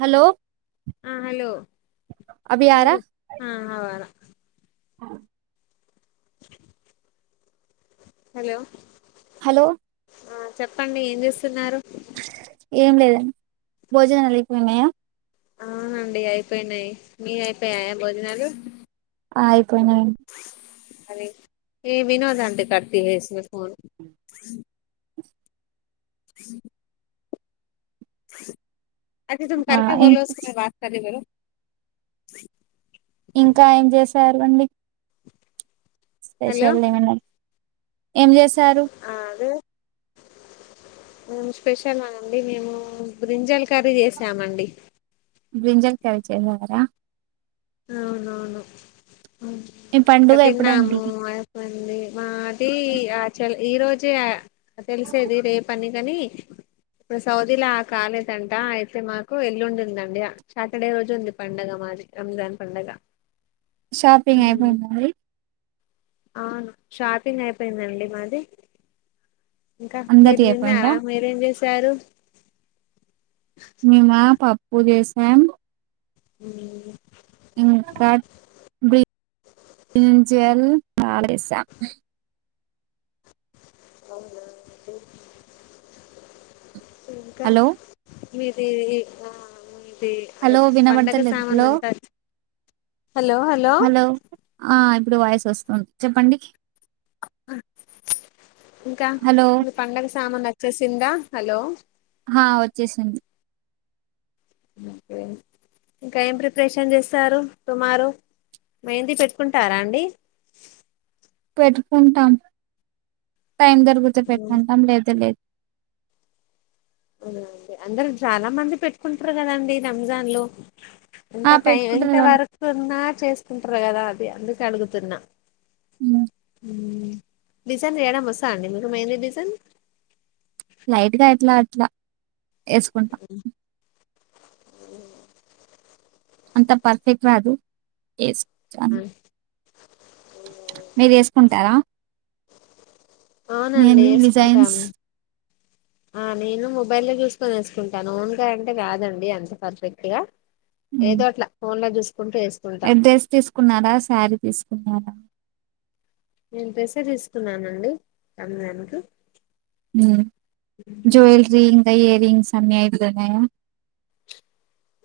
Hello ఆ hello అభియారా ఆ హవా రా ఆ హలో హలో ఆ చెప్పండి ఏం చస్తున్నారు ఏం లేదండి భోజనాలు అయిపోయినయా అవునండి అయిపోయినాయి మీ అయిపోయాయా భోజనాలు ఆయ్ అ ఏ వినోదంట కట్టు చేసి పోన్ అదే తుమ్ ఆ కర్క్ ఇం బోలో సే బాత్ కరే బోలో ఇంకా ఏం చేసారు అండి. హలో స్పెషల్ ఏమనా ఏం చేసారు ఆ అదే మేము స్పెషలా అండి మేము బ్రింజల్ కర్రీ చేసామండి. బ్రింజాం కర్రీ చేసారా అవునవును మీ ఇంక పండుగ ఎప్పుడండి తిన్నాము అయిపోయింది. మా తీ ఆ చల్ ఈరోజే ఆ తెలిసేది రేపని కాని ఇప్పుడు సౌదీలా ఆ కాలేదంట అయితే మాకు ఎల్లుండందండి సాటర్డే రోజు ఉంది పండగ మాది రంజాన్ పండగ షాపింగ్ అయిపోయింద మరి అవును షాపింగ్ అయిపోయిందండి మాది ఇంకా అందరిది అయిపోయిందా మీరుతిన్నారా మీరేం చేస్ రు మీమా పప్ పూజేసాం ఉహ్ ఇంకా బ్రింజల్ ఆ చేశాం అవునా అండి ఇంకా హలో మీది ఈ ఆ హలో పండగ వినబడతలేదు సామాన్ హలో అంత వచ్ హలో హలో ఆ ఇప్పుడు వాయసు వస్తుంది చెప్పండి. ఇంకా హలో మీ పండగ సామాన్ వచ్చేసిందా హలో ఆ వచ్చేసింది ఓకే ఇంకా ఏం ప్రిపరేషన్ చేస్తారు. టుమారో మెహందీ పెట్టుకుంటారా అండి. పెట్టుకుంటాం. టైం దొరిగితే పెట్టుకుంటాం లేప్త లేదు అండి అందరు చాలా మంది పెట్టుకుంటారు కదాండి రంజాన్ లో ఆ ఎంత టైం పెట్టుకుంటారు ఎంత వాళ్ళు వరకు ఉన్నార్ చేసుకుంటారు కదా అది అందుకు అడుగుతున్నా ఉహ్మ్ డిజైన్ చేయ్యడం వస్ అండి మీకు మెహందీ డిజైన్ లైట్ గా అట్లా అట్లా వేసుకుంటా. అంత పర్ఫెక్ట్ రాదు ఎస్ అ ఆ, మీరు చేసుకుంటారా అవునండి ఏసుకుంటాం ఆ నేను మొబైల్లో చూసుకొని వేసుకుంటాను ఓన్గా అంటే కాదండి అంత పర్ఫెక్ట్ గా ఏదో అట్లా ఫోన్ లో చూస్ ఎడ్రెస్ తీస్కున్నారా శారీ తీస్కున్నారా నేన్ డ్రెస్ ఏ తీస్కున్నానండి అన్నానికి మ్ జ్వేల్లెరి ఇయర్రింగ్స్ అన్నీ అయిపోన్నాయా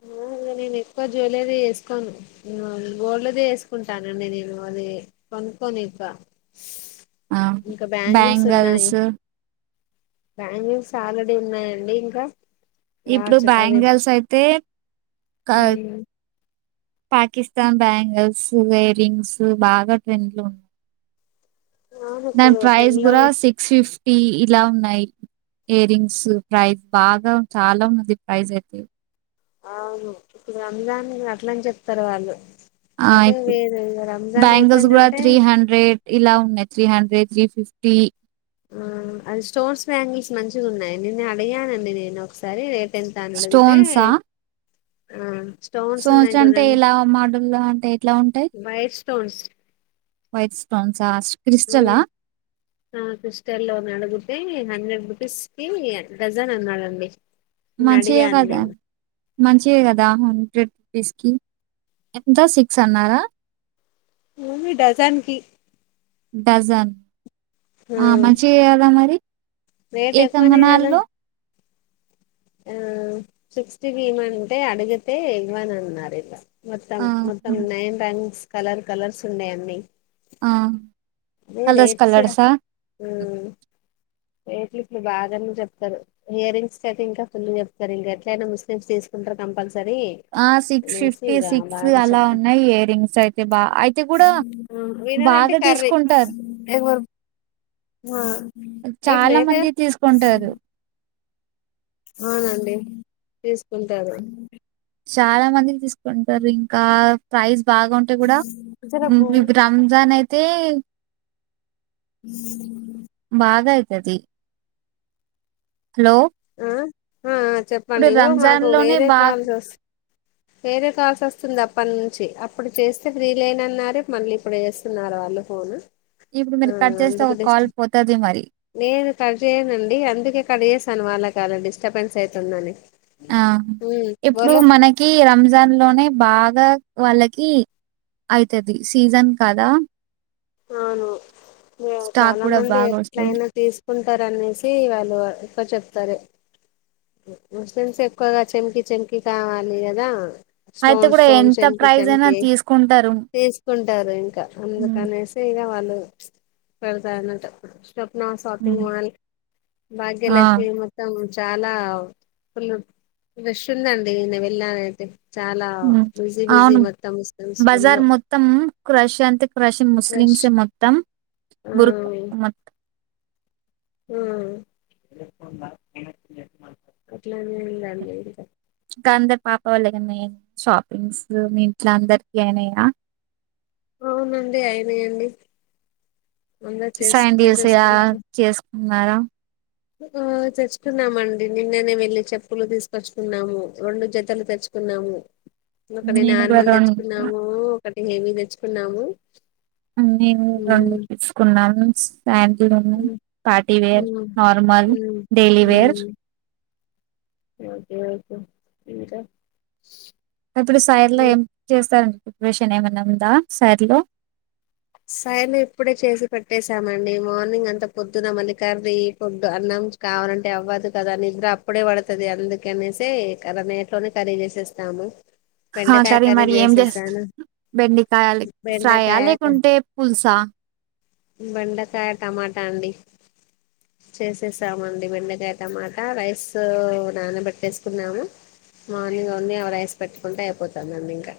అ నేనెక్కువ జ్యులరీ ఏస్కోను గోల్డ్ దే ఏస్కుంటానండి నేను అదీ కొనుక్కొని ఎక్క ఆ బ్యాంగల్సు బ్యాంగల్స్ ఆల్రడీ ఉన్నాయండి ఇంకా ఇప్పుడు బ్యాంగల్స్ అయితే క మ్ పాకిస్తాన్ బ్యాంగిల్స్ ఇయర్ రింగ్స్ బాగా ట్రెండ్ లో ఉన్ అవును నేన్ ఇప్పుడు ప్రైజ్ పెన్లో కూడా సిక్స్ ఫిఫ్ టీ ఇలా ఉన్నాయి ఇయర్ రింగ్స్ ప్రైస్ బాగా చాలా ఉన్నది ప్రైజ్ అయితే. అవును ఇప్పుడు రంజాన్ ఇంగ అట్ల అని చెప్తారు వాళ్ళు. ఆ అదే ఇప్పు వేరు రంజాన్ బ్యాంగిల్స్ కూడా అయిపోయిందంటే త్రీ హండ్రెడ్ ఇలా ఉన్నాయ్ త్రీ హండ్రెడ్, త్రీ ఫిఫ్టీ ఆ అది స్టోన్స్ బ్యాంగిల్స్ మంచిగున్నాయ్ నిన్న అడిగానండి నేను ఒకసారి టెంతానడుగుతే ఆ స్టోన్స్ సోట్న్స్ ఉన్నాయి అంటే చూడండి ఎలా మడుల్లా అంటే ఎట్లా ఉంటాయ్ వైట్ స్టోన్స్ వైట్ స్టోన్ కాష్ ఆహ్ క్రిస్టల్ లో అడిగితే హండ్రెడ్ రూపీస్ కి డజన్ అన్నాడండి నేను మంచియే అడిగాను కదా నేను మంచివే కదా హండ్రెడ్ రూపీస్ కి ఎంత సిక్స్ అన్నారా మమి డజన్కి డజన్ ఆ మంచిగే కదా మరి రేట్ ఏ కంగనాల్ లో ఆహ్ సిక్టీకి గీమంటే అడిగితే ఇవ్వన్ అన్నారు ఇలా మొత్తం ఆ మొత్తం నైన్ [unintelligible] కలర్ కలర్స్ ఉన్నాయిన్నీ ఆహ్ అదే రేట్స్ ఆహ్ రేట్లు ఇప్పుడు బాగానే చెప్తారు హియరింగ్స్ ఇంకా ఫుల్ చెప్తారు ఇంకా ఎట్లయినా ముస్లిమ్స్ తీసుకుంటారు కంపల్సరీ ఆ సిక్స్ అనేసి ఫిఫ్టీ ఇక సిక్స్ బాగా అలా చెప్తారు ఉన్నాయి ఇయర్ రింగ్స్ అయితే బా అయితే కూడా బాగా తీసకొంటారు ఆ చాలా మంది తీసుకొంటారు అవునండి తీసుకుంటారు చాలా మంది తీ కొంటారు ఇంకా ప్రైస్ బాగాంటే కూడ రంజాన్ అయితే [unintelligible] బాగా అయితది హలో ఆ ఆ ఆ చెప్పండి ఇప్పుడు ఇగో మాకు రంజాన్‌లోనే వేరే బా కాల్స్ వస్ వేరే కాల్స్ వస్తుంది అప్పటి నుంచి అప్పుడు చేస్తే ఫ్రీ లేనన్నారు మళ్ళీ ఇప్పుడు చేస్తున్నారు వాళ్ళు ఫోను ఇప్పుడు ఆ మీరు కట్ చేస్తే అందుకు ఒక డిస్ కాల్ పోతది మరి. నేను కడ్ చేయనండి అందుకే కడ్ చేస్ ను వాళ్ళ అలా డిస్టర్బెన్స్ అయితుందని ఆ ఉమ్ ఇప్పుడు బోలో మనకి రంజాన్ లోనే బాగా వాళ్ళకి అయితది సీజన్ కదా అవును స్టాక్ చాలా గూడా మంది బాగా వస్తాయి. ఎట్లయినా తీసుకుంటారు అనేసి వాళ్ళు ఎక్కువ చెప్తారు ముస్లిమ్స్ ఎక్కువగా చెంకి చెంకి కావాలి కదా అయితే స్టోన్ గూడా స్టోన్ ఎంత చెంకి ప్రైస్ అయినా చెంకి తీసుకుంటారు. తీసుకుంటారు ఇంకా హ్మ్. అందుకనేసి ఇగ వాళ్ళు [unintelligible] అన్నట స్వప్న షాపింగ్ హ్మ్. [unintelligible] ఆ! భాగ్యలక్ష్మి మొత్తం చాలా రష్ందండి నేను [unintelligible] బిజీ బిజీ అవును మొత్తం స్కూల్లో బజార్ మొత్తం క్రష్ అంతే క్రష్ రష్ ముస్లిమ్స్ మొత్తం ఆ గురు మ ఆ [inaudible] [inaudible] గట్లనే అయిందండి ఇగా ఇంకా అందరు పాప వాళ్ళ కనీ షాపింగ్స్ మీ ఇంట్ల అందరికి అయినయా అవునండి అయినయండి. శ్యాండిల్స్ [inaudible] చేసుకున్నారా. ఆ తెచ్చుకున్నామండి నిన్ననే వెళ్ళి చెప్పులు తీసుకొచ్చుకున్నాము రెండు జతలు తెచ్చుకున్నాము. ఒకటి నేను కూడా నార్మల్ రెండు తెచ్చుకున్నాము, ఒకటి హెవీ తెచ్చుకున్నాము. అ నేను రొండు ఉమ్ తీసుకున్నాను. Pantaloon, um party wear, um normal, um daily wears um. Okay okay ఇంకా ఇప్పుడు సైడ్ లో ఉమ్. ఏం చేస్తా ప్రిపరేషన్ ఏమన్నా ఉందా సైడ్లో సైడ్ల ఇప్పుడే చేసి పెట్టేసామండి. మార్నింగ్ అంత పొద్దున మల్లీ కర్రీ పొద్దు అన్నం కావాలంటే అవ్వదు కదా నిద్ర అప్పుడే పడుతది అందుక అనేసి నైట్లోనే కర్రీ చేసేస్తాము. ఆ బెండకాయ కర్రి కర్రీ మరి ఏం చేస్త చేసేసాను బెండి కాయాలి ఫ్రై ఆ బెండకాయ లేకుంటే పుల్సా. బెండకాయ టమాటా అండి చేసేసామండి. బెండకాయ టమాటా రైస్ నానబెట్టేసుకున్నాము మార్నింగ్ వోన్లీ అవి రైస్ పెట్టుకుంటే అయిపోతుందండి ఇంకా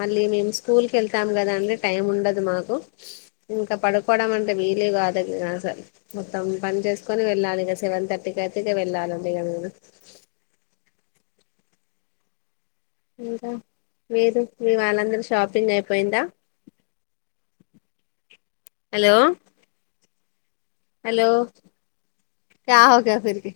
మళ్ళీ మేము స్కూల్కి వెళ్తాము కదా అండి. టైం ఉండదు మాకు ఇంకా పడుకోవడం అంటే వీలు కాదు అసలు. మొత్తం పని చేసుకొని వెళ్ళాలి ఇగ సెవెన్ థర్టీకి అయితే ఇగ వెళ్ళాలండి ఇగ మేము. ఇంకా మీరు మీ వాళ్ళందరూ షాపింగ్ అయిపోయిందా హలో హలో క్యా హోగ ఫిరికే